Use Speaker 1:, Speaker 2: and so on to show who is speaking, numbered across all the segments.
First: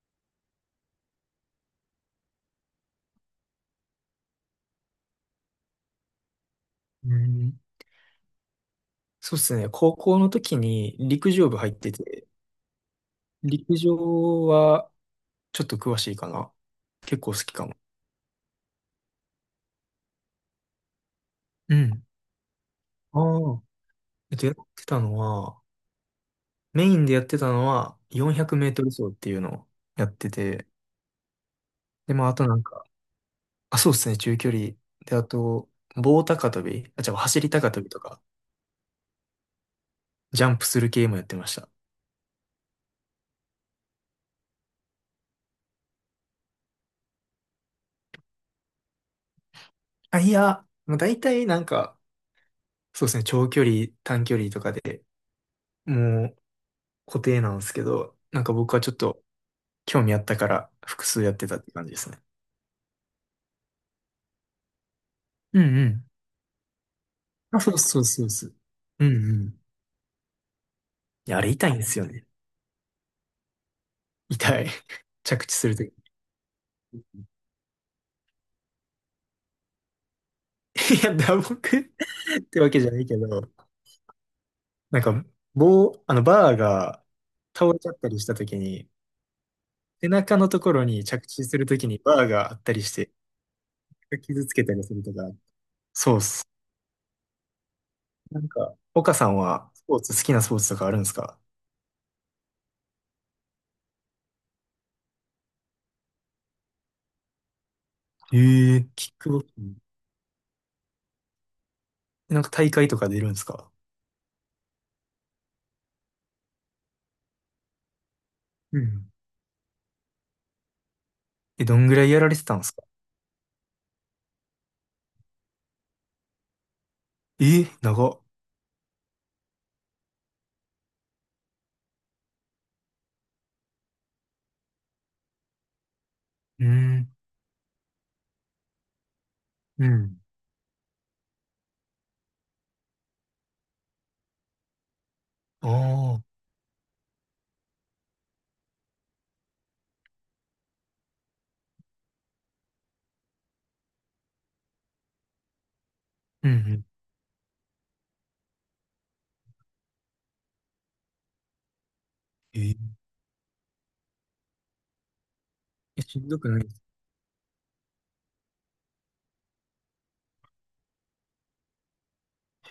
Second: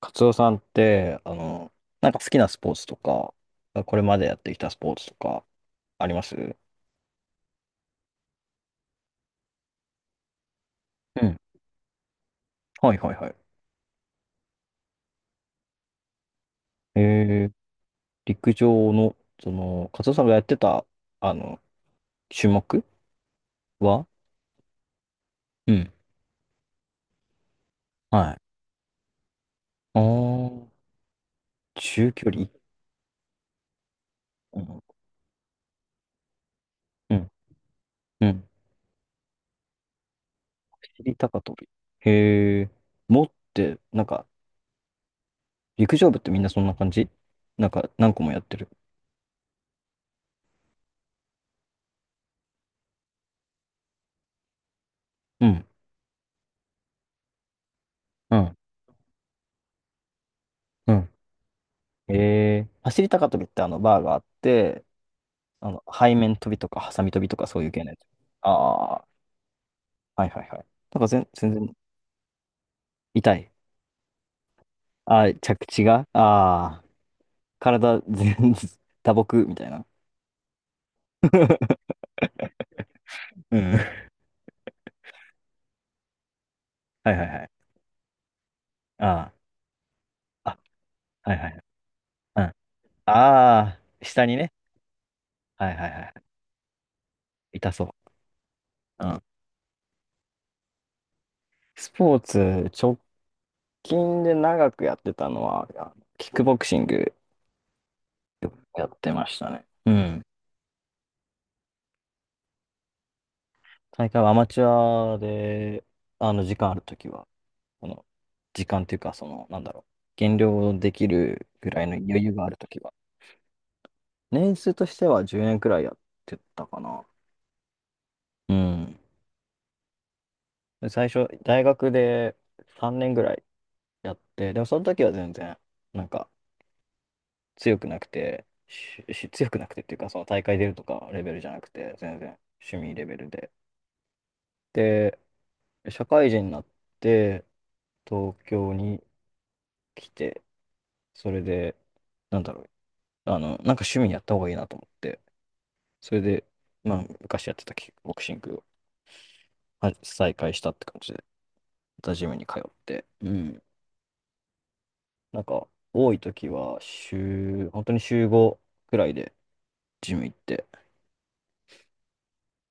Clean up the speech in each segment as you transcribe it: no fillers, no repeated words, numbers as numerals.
Speaker 1: カツオさんって、なんか好きなスポーツとか、これまでやってきたスポーツとかありますう？
Speaker 2: うん、そうですね。高校の時に陸上部
Speaker 1: ん。
Speaker 2: 入ってて、
Speaker 1: はいはいはい。
Speaker 2: 陸上はちょっと詳しいかな。結構好
Speaker 1: えー、
Speaker 2: きかも。
Speaker 1: 陸上の、カツオさんがやってた、あの、
Speaker 2: うん。
Speaker 1: 種目
Speaker 2: ああ。
Speaker 1: は？
Speaker 2: やってたのは、
Speaker 1: うん。
Speaker 2: メインでやってたのは
Speaker 1: は
Speaker 2: 400
Speaker 1: い。
Speaker 2: メートル走っていうのを
Speaker 1: あ
Speaker 2: やってて、
Speaker 1: ー、中
Speaker 2: で、ま
Speaker 1: 距
Speaker 2: あ、あと
Speaker 1: 離。
Speaker 2: なんか、あ、そうですね、中距
Speaker 1: う
Speaker 2: 離。
Speaker 1: ん。
Speaker 2: で、あと、棒高跳び、あ、じ
Speaker 1: う
Speaker 2: ゃあ
Speaker 1: ん。
Speaker 2: 走り高跳びとか、
Speaker 1: うん。
Speaker 2: ジャンプする系
Speaker 1: 尻
Speaker 2: もやって
Speaker 1: 高
Speaker 2: ま
Speaker 1: 跳
Speaker 2: し
Speaker 1: び。
Speaker 2: た。
Speaker 1: へえ、持って、なんか、陸上部ってみんなそんな感じ？なんか、何個もやってる。
Speaker 2: あ、いや、もう大体なんか、そうですね、長距離、短距離とかで、
Speaker 1: うん。
Speaker 2: もう固定なんですけど、
Speaker 1: う
Speaker 2: なんか
Speaker 1: ん。
Speaker 2: 僕はちょっと興味あったから
Speaker 1: う
Speaker 2: 複
Speaker 1: ん。
Speaker 2: 数やってたって感じですね。
Speaker 1: 走り高跳びってバーがあって、
Speaker 2: うんうん。
Speaker 1: 背面飛びとか、ハサミ飛びとか、
Speaker 2: あ、
Speaker 1: そういう
Speaker 2: そう
Speaker 1: 系のや
Speaker 2: そう
Speaker 1: つ。
Speaker 2: そうそう。
Speaker 1: あ
Speaker 2: う
Speaker 1: あ、
Speaker 2: んうん。
Speaker 1: はいはいはい。なんか
Speaker 2: いや、あれ
Speaker 1: 全
Speaker 2: 痛
Speaker 1: 然。
Speaker 2: いんですよね。
Speaker 1: 痛い。
Speaker 2: 痛い。
Speaker 1: ああ、
Speaker 2: 着地
Speaker 1: 着
Speaker 2: する
Speaker 1: 地
Speaker 2: とき。
Speaker 1: が、ああ、体全、打撲みたいな。
Speaker 2: いや、打撲 ってわけじゃないけど、
Speaker 1: うん。は
Speaker 2: なんか、棒、あの、バーが
Speaker 1: いはいはい。
Speaker 2: 倒れちゃったりしたときに、
Speaker 1: あ
Speaker 2: 背中の
Speaker 1: あ、
Speaker 2: ところに着
Speaker 1: あ、はい
Speaker 2: 地
Speaker 1: はい
Speaker 2: す
Speaker 1: はい。
Speaker 2: るときにバー
Speaker 1: うん。
Speaker 2: が
Speaker 1: あ
Speaker 2: あったりして、
Speaker 1: あ、下に
Speaker 2: 傷
Speaker 1: ね。
Speaker 2: つけたりするとか。
Speaker 1: はいはいは
Speaker 2: そうっ
Speaker 1: い。
Speaker 2: す。
Speaker 1: 痛そう。
Speaker 2: なんか、
Speaker 1: う
Speaker 2: 岡
Speaker 1: ん。
Speaker 2: さんはスポーツ、好きなスポーツとかあるんですか？
Speaker 1: スポーツ、直近で長くやってたのは、キックボクシング
Speaker 2: え
Speaker 1: や
Speaker 2: え、
Speaker 1: っ
Speaker 2: キ
Speaker 1: て
Speaker 2: ッ
Speaker 1: ま
Speaker 2: ク
Speaker 1: し
Speaker 2: ボク
Speaker 1: た
Speaker 2: シ
Speaker 1: ね。
Speaker 2: ング。
Speaker 1: うん。
Speaker 2: なんか大会とか出るんですか？
Speaker 1: 大会はアマチュアで、時間あるときは。この時
Speaker 2: う
Speaker 1: 間という
Speaker 2: ん。
Speaker 1: か、なんだろう、減量できる
Speaker 2: え、
Speaker 1: ぐ
Speaker 2: ど
Speaker 1: らい
Speaker 2: ん
Speaker 1: の
Speaker 2: ぐらいや
Speaker 1: 余
Speaker 2: ら
Speaker 1: 裕
Speaker 2: れ
Speaker 1: が
Speaker 2: て
Speaker 1: あ
Speaker 2: た
Speaker 1: る
Speaker 2: んで
Speaker 1: と
Speaker 2: す
Speaker 1: き
Speaker 2: か？
Speaker 1: は。年数としては10年くらいやってたかな。
Speaker 2: え、長っ。
Speaker 1: うん。最初、大学で3年ぐらいやって、でもその時は全然、なんか、
Speaker 2: うん。
Speaker 1: 強くなくて、強くなくてっ
Speaker 2: う
Speaker 1: ていうか、そ
Speaker 2: ん。
Speaker 1: の大会出るとかレベルじゃなくて、全然趣味レベルで。で、
Speaker 2: あ
Speaker 1: 社
Speaker 2: あ、
Speaker 1: 会人になって、東京に来て、それで、なんだろう、なんか趣味やった方がいいなと思って、それで、
Speaker 2: うんうん。
Speaker 1: まあ、昔やってたキックボクシングは再開したって感じで、またジムに
Speaker 2: え
Speaker 1: 通っ
Speaker 2: ー、
Speaker 1: て、うん。なんか、
Speaker 2: え、
Speaker 1: 多
Speaker 2: し
Speaker 1: い
Speaker 2: んど
Speaker 1: 時
Speaker 2: くないで
Speaker 1: は
Speaker 2: す？
Speaker 1: 週、本当に週5くらいでジム行って、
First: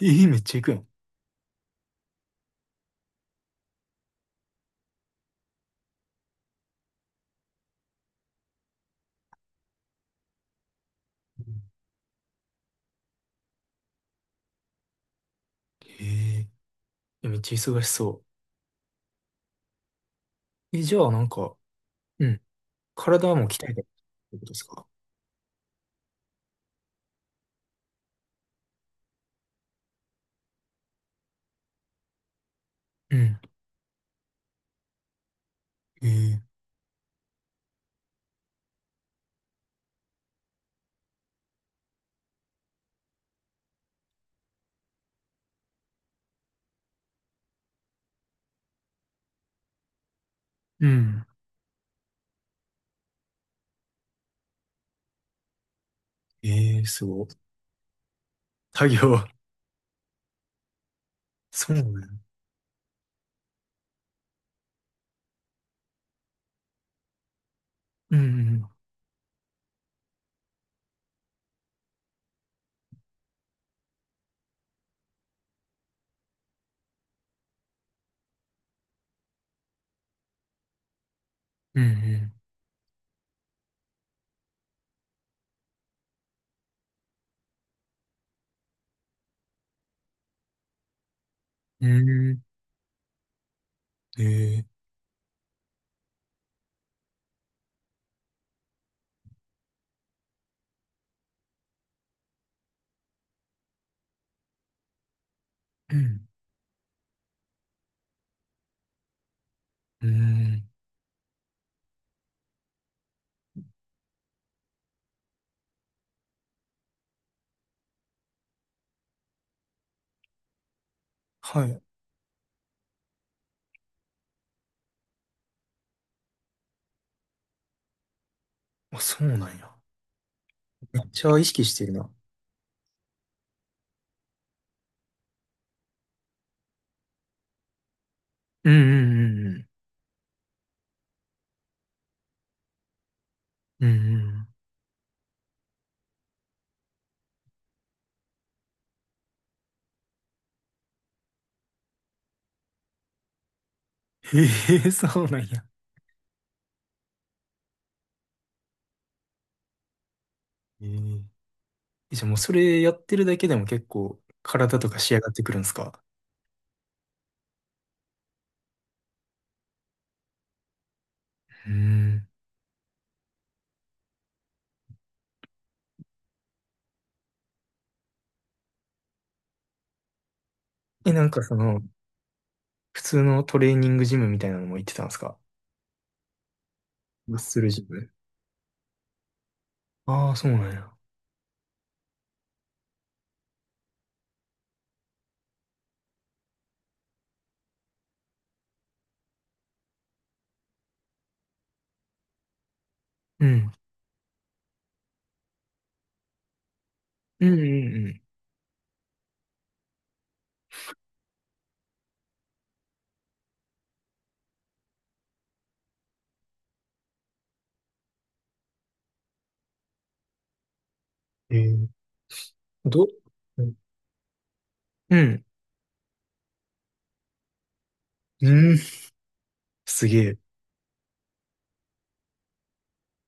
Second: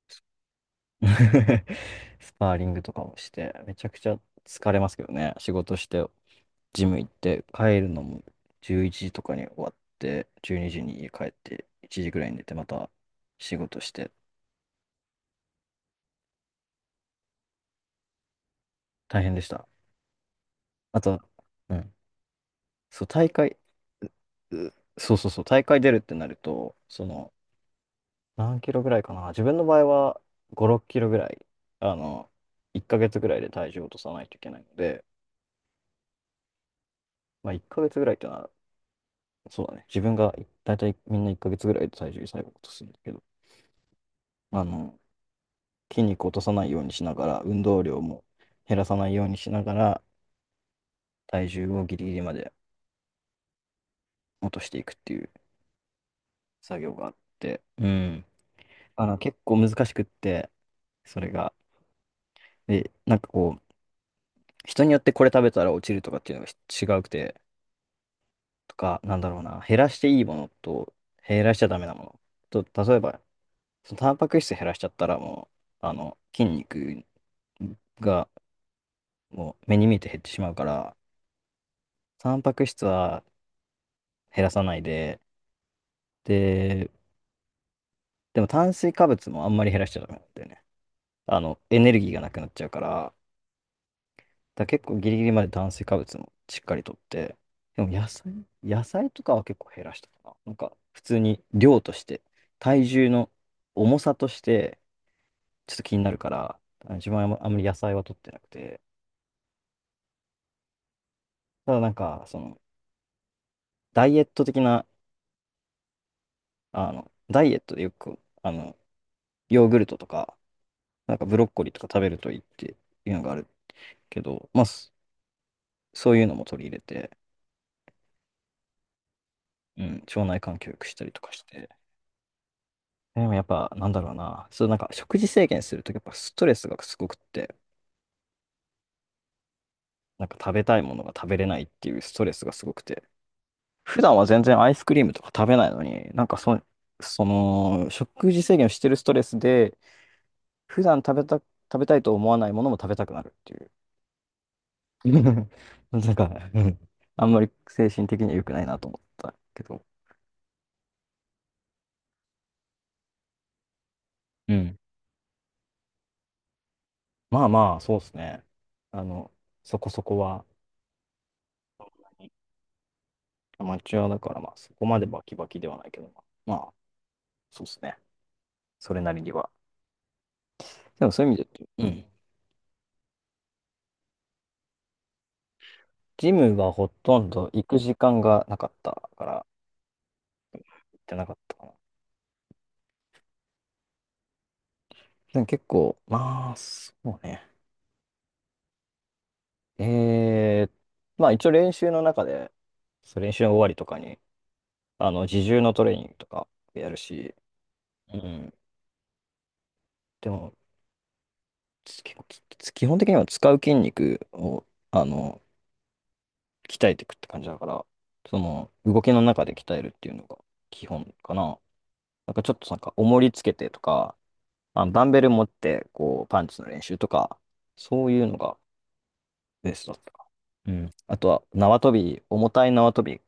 Speaker 2: えー、めっちゃ行くやん。
Speaker 1: スパーリングとかもして、めちゃくちゃ疲れますけどね。仕事して、ジム行って、帰るのも11時とかに終わって、12時にに家帰っ
Speaker 2: うん。
Speaker 1: て、1時くらいに寝て、また仕事して、
Speaker 2: えー。え、めっちゃ忙しそ
Speaker 1: 大変でした。
Speaker 2: う。え、じ
Speaker 1: あ
Speaker 2: ゃあ
Speaker 1: と、
Speaker 2: なんか、
Speaker 1: うん。
Speaker 2: うん。
Speaker 1: そう、大
Speaker 2: 体も
Speaker 1: 会、
Speaker 2: 鍛えたってことです
Speaker 1: う
Speaker 2: か？
Speaker 1: そうそうそう、大会出るってなると、その、何キロぐらいかな。自分の場合は5、6キロぐらい、あの、1ヶ
Speaker 2: う
Speaker 1: 月ぐら
Speaker 2: ん。
Speaker 1: いで体重を落とさないといけないので、
Speaker 2: えー。
Speaker 1: まあ1ヶ月ぐらいってのは、そうだね。自分が大体みんな1ヶ月ぐらいで体重最後落とすんだけど、あの、筋肉を落とさないようにしながら、運動量も減らさないようにしながら、
Speaker 2: うん。
Speaker 1: 体重をギリギリまで落としていくっていう
Speaker 2: え
Speaker 1: 作
Speaker 2: ー、
Speaker 1: 業
Speaker 2: す
Speaker 1: があっ
Speaker 2: ごい。
Speaker 1: て、うん。
Speaker 2: 作業。
Speaker 1: 結構難しくって、それが。
Speaker 2: そうなん？
Speaker 1: で、なんかこう、人によってこれ食べたら落ちるとかっていうのが違うくて、
Speaker 2: うん。
Speaker 1: とか、なんだろうな、減らしていいものと、減らしちゃダメなもの。と、例えば、そのタンパク質減らしちゃったらもう、筋肉がもう目に見えて減ってしまうから、
Speaker 2: うん。
Speaker 1: タンパク質は減らさないで、で、でも炭水化物もあんまり減らしちゃダメなんだよね。エ
Speaker 2: う
Speaker 1: ネルギーがな
Speaker 2: ん。う
Speaker 1: くなっちゃうから、
Speaker 2: ん。え
Speaker 1: だ
Speaker 2: ー。
Speaker 1: から結構ギリギリまで炭水化物もしっかりとって、でも野菜とかは結構減らしたかな。なんか普通に量として、体重の重さとしてちょっと
Speaker 2: う
Speaker 1: 気になる
Speaker 2: ん
Speaker 1: から、自分はあんまり野菜は取ってなくて、
Speaker 2: うん。
Speaker 1: ただなんかそのダイエット的な、ダイエットでよく、ヨーグルトとか、なんかブロッコ
Speaker 2: は
Speaker 1: リー
Speaker 2: い。
Speaker 1: とか食べるといいっていうのがあるけど、まあそういうのも取り入れて、
Speaker 2: あ、そうなんや。
Speaker 1: うん、腸内環境良くし
Speaker 2: め
Speaker 1: た
Speaker 2: っ
Speaker 1: りと
Speaker 2: ち
Speaker 1: か
Speaker 2: ゃ
Speaker 1: し
Speaker 2: 意識
Speaker 1: て、
Speaker 2: してるな。
Speaker 1: でもやっぱ、なんだろうな。そう、なんか食事制限するとやっぱストレスがすごくって、
Speaker 2: うんうん
Speaker 1: なんか食べたいものが食べれないっていうストレスがすごくて、
Speaker 2: うんう
Speaker 1: 普
Speaker 2: ん。
Speaker 1: 段は
Speaker 2: うん
Speaker 1: 全
Speaker 2: う
Speaker 1: 然アイスクリームとか食べないのに、その、食事制限をしてるストレスで、普段食べた、食べたいと思わないものも食べたくなるっていう。
Speaker 2: ん。へえ、そうなん や。
Speaker 1: なんか、うん、あんまり精神的には良くないなと思ったけど。
Speaker 2: ええ。じゃあもうそれやってるだけでも結構
Speaker 1: うん。
Speaker 2: 体とか仕上がってくるんですか？
Speaker 1: まあまあ、そうですね。あの、そこそこは。
Speaker 2: うん。
Speaker 1: アマチュアだから、まあ、そこまでバキバキではないけど、まあ、そうですね。それなりには。でも
Speaker 2: え、
Speaker 1: そ
Speaker 2: な
Speaker 1: うい
Speaker 2: ん
Speaker 1: う意味
Speaker 2: か
Speaker 1: で
Speaker 2: その、
Speaker 1: 言うと、うん。
Speaker 2: 普通のトレーニングジムみたいなのも行ってたんですか？
Speaker 1: ジムがほとん
Speaker 2: マッ
Speaker 1: ど
Speaker 2: ス
Speaker 1: 行
Speaker 2: ル
Speaker 1: く
Speaker 2: ジ
Speaker 1: 時
Speaker 2: ム。
Speaker 1: 間がなかったから、
Speaker 2: ああ、そうなんや。
Speaker 1: 行ってなかったかな。でも結構、まあ、そうね。えー、まあ一応練習の中で、そう練習
Speaker 2: う
Speaker 1: の終わ
Speaker 2: ん。
Speaker 1: りとかに、自重のトレーニングとかやるし、
Speaker 2: うんうん
Speaker 1: う
Speaker 2: う
Speaker 1: ん。でも、結構基本的には使う筋肉を、あの、鍛えていくって感じだから、その動きの中で鍛えるっていうのが基本か
Speaker 2: ん。え
Speaker 1: な。
Speaker 2: ー、
Speaker 1: なんかちょっとなんか
Speaker 2: ど、
Speaker 1: 重りつけ
Speaker 2: う
Speaker 1: て
Speaker 2: ん
Speaker 1: とか、ダン
Speaker 2: う
Speaker 1: ベル持
Speaker 2: ん。
Speaker 1: ってこうパンチの練習とか、そういうの
Speaker 2: う
Speaker 1: が
Speaker 2: ん。
Speaker 1: ベースだっ
Speaker 2: す
Speaker 1: た
Speaker 2: げ
Speaker 1: か
Speaker 2: え。
Speaker 1: な。うん。あとは縄跳び、重たい縄跳び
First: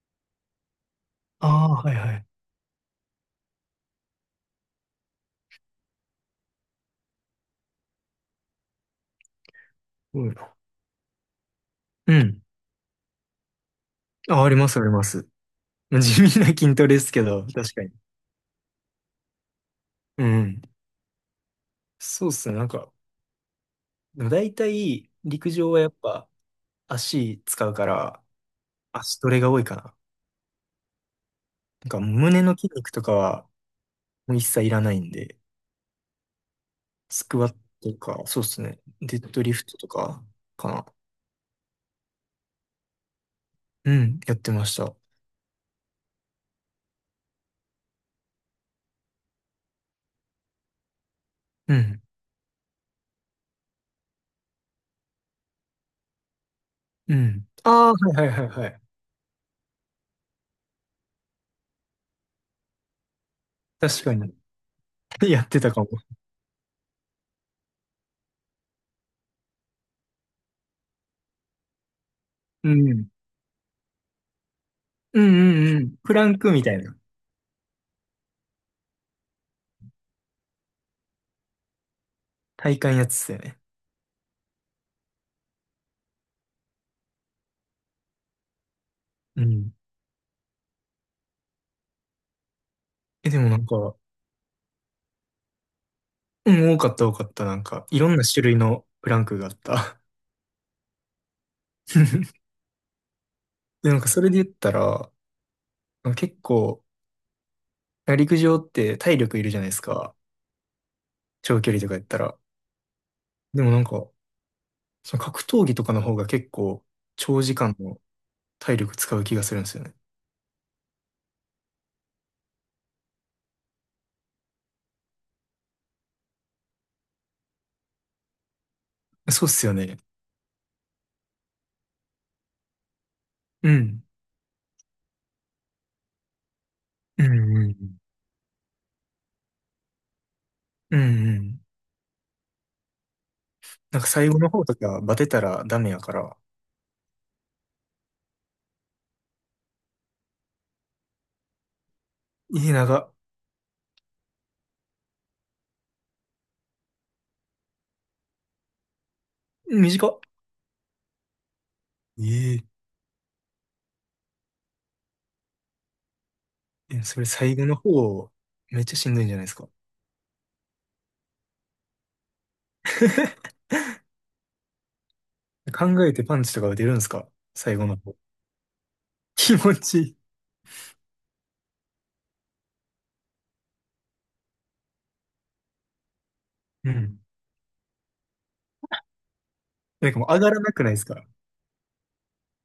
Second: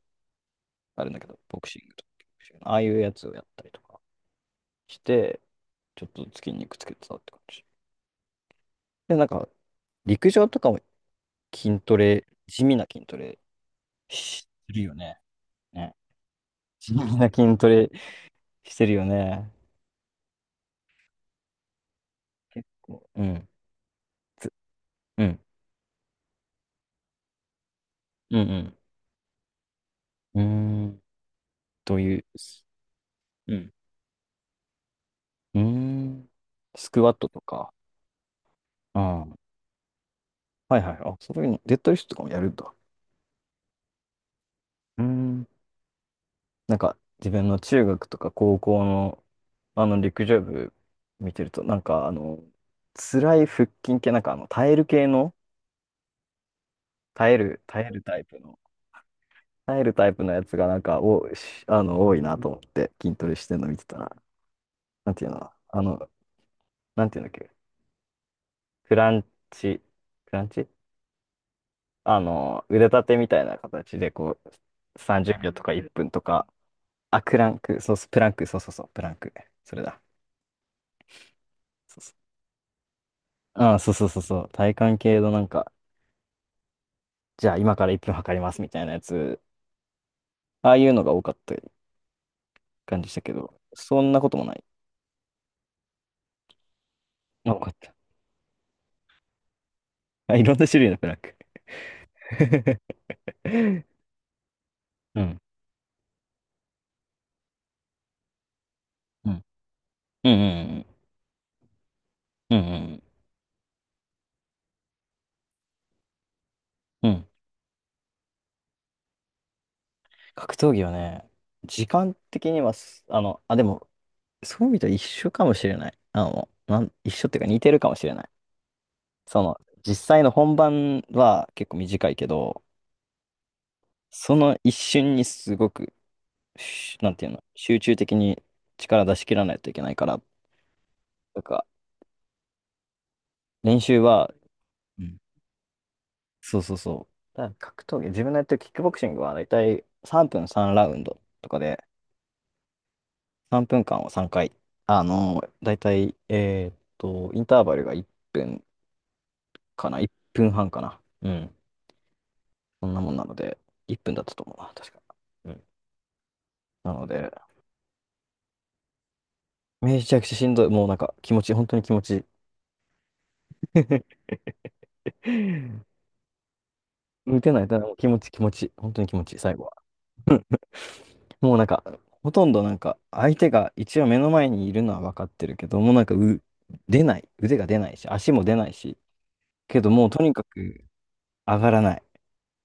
Speaker 1: あるんだけど、
Speaker 2: あ
Speaker 1: ボク
Speaker 2: あ、
Speaker 1: シン
Speaker 2: は
Speaker 1: グ
Speaker 2: い
Speaker 1: とか、
Speaker 2: はい。
Speaker 1: ああいうやつをやったりとかして、ちょっとずつ筋肉つけてたって感じ。で、なんか
Speaker 2: う
Speaker 1: 陸
Speaker 2: ん
Speaker 1: 上とかも筋ト
Speaker 2: う
Speaker 1: レ、
Speaker 2: ん。
Speaker 1: 地味な筋トレ
Speaker 2: あ、
Speaker 1: し
Speaker 2: ありま
Speaker 1: て
Speaker 2: す
Speaker 1: る
Speaker 2: あり
Speaker 1: よ
Speaker 2: ま
Speaker 1: ね。
Speaker 2: す。
Speaker 1: ね。
Speaker 2: 地味な筋ト
Speaker 1: 地
Speaker 2: レです
Speaker 1: 味
Speaker 2: け
Speaker 1: な
Speaker 2: ど、
Speaker 1: 筋ト
Speaker 2: 確か
Speaker 1: レ
Speaker 2: に。
Speaker 1: してるよね。
Speaker 2: うん。そうっすね。な
Speaker 1: 結
Speaker 2: んか、
Speaker 1: 構。うん。
Speaker 2: でも
Speaker 1: つ
Speaker 2: 大体、
Speaker 1: うん。
Speaker 2: 陸上はやっぱ足使うから、
Speaker 1: うん
Speaker 2: 足トレが多いかな。
Speaker 1: うん。うーん。
Speaker 2: なん
Speaker 1: と
Speaker 2: か
Speaker 1: いう。
Speaker 2: 胸の
Speaker 1: す
Speaker 2: 筋肉とかは
Speaker 1: うん。
Speaker 2: もう一切いらないんで、
Speaker 1: うーん。スクワッ
Speaker 2: ス
Speaker 1: ト
Speaker 2: ク
Speaker 1: と
Speaker 2: ワッ
Speaker 1: か。
Speaker 2: トとか、そうですね。デ
Speaker 1: あ
Speaker 2: ッド
Speaker 1: あ。
Speaker 2: リフトとか、か
Speaker 1: はい
Speaker 2: な。
Speaker 1: はい。あ、そういうの、デッドリフトとかもやるんだ。
Speaker 2: うん、やってました。
Speaker 1: うーん。なんか、自分の中学とか高校の、陸上部見てると、
Speaker 2: う
Speaker 1: なん
Speaker 2: ん、
Speaker 1: か、辛い腹筋系、なんか、耐える系の、
Speaker 2: うん。
Speaker 1: 耐え
Speaker 2: ああ、は
Speaker 1: るタ
Speaker 2: い
Speaker 1: イ
Speaker 2: はい
Speaker 1: プ
Speaker 2: はい
Speaker 1: の、
Speaker 2: はい。
Speaker 1: やつが、なんか、多いなと思って、筋トレしてるの見てた
Speaker 2: 確か
Speaker 1: ら、
Speaker 2: に。
Speaker 1: なんてい う
Speaker 2: やっ
Speaker 1: の、
Speaker 2: てたかも。
Speaker 1: なんていうんだっけ、クランチ、クランチ、
Speaker 2: う
Speaker 1: 腕立
Speaker 2: ん。
Speaker 1: てみたいな形で、こう、
Speaker 2: うん
Speaker 1: 30秒とか
Speaker 2: うんう
Speaker 1: 1
Speaker 2: ん。
Speaker 1: 分
Speaker 2: プ
Speaker 1: と
Speaker 2: ラン
Speaker 1: か、
Speaker 2: クみたいな。
Speaker 1: あ、クランク、そうそう、プランク、そうそうそう、プランク。それだ。そうそう。
Speaker 2: 体幹やつだよね。
Speaker 1: あ、そうそうそうそう。体幹系のなんか、じゃあ今から1分測りますみたいなやつ、
Speaker 2: うん。
Speaker 1: ああいうのが多かった感じした
Speaker 2: え、
Speaker 1: け
Speaker 2: でも
Speaker 1: ど、
Speaker 2: なんか、
Speaker 1: そんなこともない。
Speaker 2: うん、多かった多かった。
Speaker 1: あ、
Speaker 2: な
Speaker 1: よ
Speaker 2: ん
Speaker 1: かっ
Speaker 2: か、
Speaker 1: た。
Speaker 2: いろんな種類のプランクがあった。
Speaker 1: あ、いろんな種類のプランク。
Speaker 2: で、なんかそれで言ったら、
Speaker 1: うん。
Speaker 2: 結構、陸上って体
Speaker 1: う
Speaker 2: 力い
Speaker 1: ん。
Speaker 2: るじゃないですか。
Speaker 1: うん。うん。
Speaker 2: 長距離とかやったら。
Speaker 1: うん。うん。
Speaker 2: でもなんか、その格闘技とかの方が結構、
Speaker 1: うんうん。
Speaker 2: 長時間の体力使う気がするんですよね。
Speaker 1: 格闘技はね、時間的にはあ、でも、そう見たら一緒かもしれない。一緒っていうか似てるかもしれない。そ
Speaker 2: そうっ
Speaker 1: の、
Speaker 2: すよ
Speaker 1: 実
Speaker 2: ね。
Speaker 1: 際の本番は結構短いけど、
Speaker 2: うん。
Speaker 1: その一瞬にすごく、なん
Speaker 2: う
Speaker 1: ていうの、
Speaker 2: んう
Speaker 1: 集中
Speaker 2: ん
Speaker 1: 的に力出し切らないといけないから、
Speaker 2: うんうん
Speaker 1: な
Speaker 2: う
Speaker 1: ん
Speaker 2: ん。
Speaker 1: か、練
Speaker 2: な
Speaker 1: 習
Speaker 2: んか最
Speaker 1: は、
Speaker 2: 後の方と
Speaker 1: う
Speaker 2: かバ
Speaker 1: ん、
Speaker 2: テたらダメやから。
Speaker 1: そうそうそう。だから格闘技、自分のやってるキックボクシングはだいたい3分3ラウンドとかで、
Speaker 2: いい長っ。
Speaker 1: 3分間を3回、だいたい、インターバルが1分か
Speaker 2: 短
Speaker 1: な、1
Speaker 2: っ。
Speaker 1: 分半かな。うん。
Speaker 2: ええ。
Speaker 1: そんなもんなので、1分だったと思うな、確か。うん。な
Speaker 2: え、
Speaker 1: の
Speaker 2: それ
Speaker 1: で、
Speaker 2: 最後の方、めっちゃしんどいんじゃないですか。
Speaker 1: めちゃくちゃしんどい。もうなんか気持ち、本当に気持ちいい。
Speaker 2: 考えてパンチとか打てるんですか？
Speaker 1: 打てない
Speaker 2: 最
Speaker 1: と
Speaker 2: 後
Speaker 1: もう
Speaker 2: の
Speaker 1: 気
Speaker 2: 方。
Speaker 1: 持ち気持ち、本当に気持ちいい、
Speaker 2: 気
Speaker 1: 最後は。
Speaker 2: 持ちいい。
Speaker 1: もうなんか、ほとんどなんか、相手が一応目の前にいるのは分かってるけど、もうなんか
Speaker 2: う
Speaker 1: 出な
Speaker 2: ん。
Speaker 1: い。腕が出ないし、足も出ないし、けども
Speaker 2: な
Speaker 1: う
Speaker 2: んか
Speaker 1: と
Speaker 2: も
Speaker 1: に
Speaker 2: う上
Speaker 1: か
Speaker 2: がらなく
Speaker 1: く
Speaker 2: ないですか？
Speaker 1: 上がらない。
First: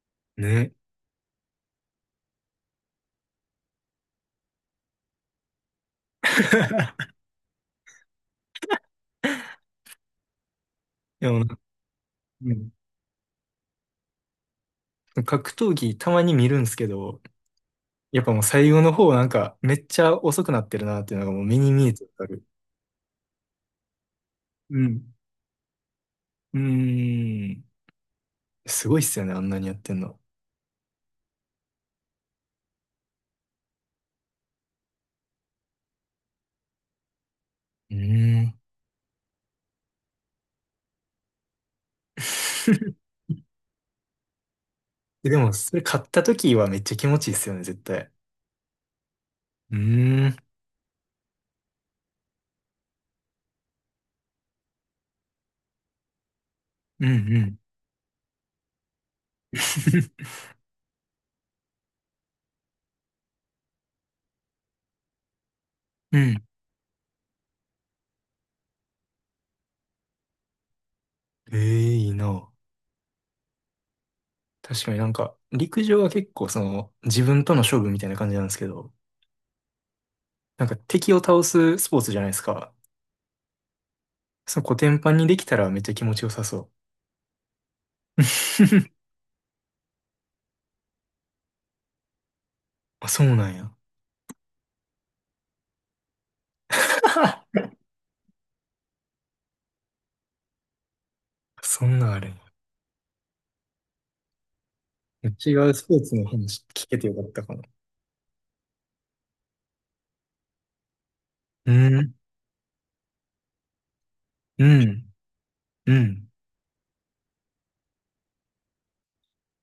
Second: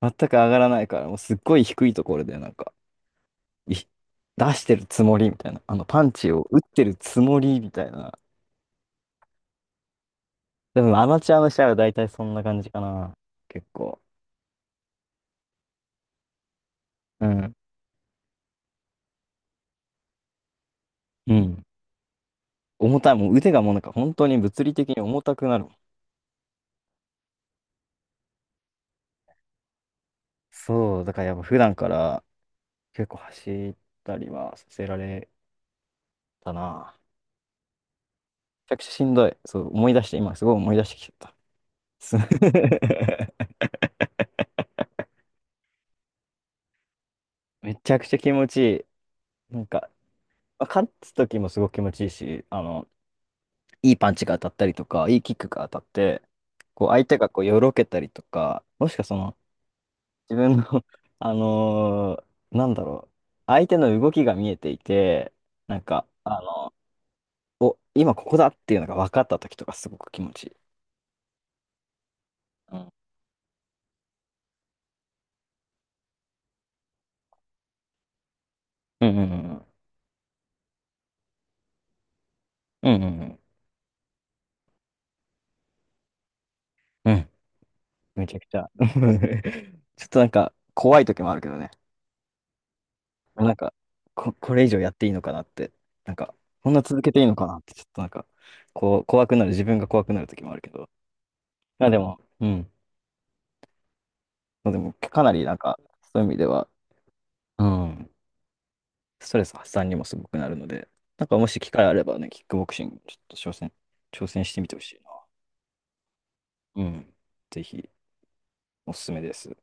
Speaker 1: 全く上がら
Speaker 2: ね。
Speaker 1: ないから、もうすっごい低いところでなんか、出してるつもりみたいな、パンチを打ってる つもりみたいな、でもアマ
Speaker 2: で
Speaker 1: チュア
Speaker 2: も
Speaker 1: の
Speaker 2: な、
Speaker 1: 試合は大体そんな
Speaker 2: う
Speaker 1: 感じ
Speaker 2: ん、
Speaker 1: かな。結構。
Speaker 2: 格闘技たまに見るんですけど、
Speaker 1: うん。
Speaker 2: やっぱもう最後の方なんかめっちゃ遅くなってるなっていうのが
Speaker 1: う
Speaker 2: もう目
Speaker 1: ん。
Speaker 2: に見えてわかる。
Speaker 1: 重たい。もう腕がもうなんか本当に物理
Speaker 2: う
Speaker 1: 的に
Speaker 2: ん。
Speaker 1: 重たくなるもん。
Speaker 2: うーん。すごいっすよね、あんなにやってんの。
Speaker 1: そう。だからやっぱ普段から結構走ったりはさせられたな。
Speaker 2: うーん。
Speaker 1: めちゃくちゃしんどい。そう、思い出して、今すごい思い出してきちゃった。す
Speaker 2: でも、それ買った時はめっちゃ気持ちいいっすよね、
Speaker 1: め
Speaker 2: 絶
Speaker 1: ちゃく
Speaker 2: 対。
Speaker 1: ちゃ気持ちいい。なん
Speaker 2: う
Speaker 1: か、
Speaker 2: ーん。
Speaker 1: まあ勝つ時もすごく気持ちいいし、いいパンチが当たったりとか、いいキックが当たって、こう相
Speaker 2: うんう
Speaker 1: 手がこう
Speaker 2: ん。
Speaker 1: よろけたりとか、もしくはその自 分の あのなんだろう、相手の動きが見えていて、なんか、
Speaker 2: うん。
Speaker 1: お、今ここだっていうのが分かった時とかすごく気持ちいい。
Speaker 2: ええ、いいな。
Speaker 1: うん
Speaker 2: 確かになんか、陸上は結構その、自分との勝負みたいな感じなんですけど、
Speaker 1: うんうん
Speaker 2: なんか敵を倒すスポーツじゃないですか。
Speaker 1: うんうんうんうん
Speaker 2: そのコテンパンにできたらめっちゃ気持ちよさそ
Speaker 1: うんうん。
Speaker 2: う。
Speaker 1: めちゃくちゃ。ちょっとなんか怖い時もあるけどね。
Speaker 2: あ、そうな
Speaker 1: な
Speaker 2: ん
Speaker 1: ん
Speaker 2: や。
Speaker 1: か、これ以上やっていいのかなって、なんか、こんな続けていいのかなっ て、ちょっとなんか、こう、怖くなる、自分が怖くなる時もあるけど。
Speaker 2: そ
Speaker 1: まあで
Speaker 2: んなん
Speaker 1: も、
Speaker 2: あれ。
Speaker 1: うん。まあでも、かなりな
Speaker 2: 違
Speaker 1: ん
Speaker 2: う
Speaker 1: か、
Speaker 2: スポーツ
Speaker 1: そう
Speaker 2: の
Speaker 1: いう意味で
Speaker 2: 話
Speaker 1: は、
Speaker 2: 聞けてよかったかな。
Speaker 1: うん、ストレス発散にもすごくなるので、なんかもし機
Speaker 2: う
Speaker 1: 会あれ
Speaker 2: ん。
Speaker 1: ばね、キックボクシングちょっと挑戦して
Speaker 2: う
Speaker 1: みてほしい
Speaker 2: ん。
Speaker 1: な。
Speaker 2: うん。
Speaker 1: うん。ぜひ、おすすめです。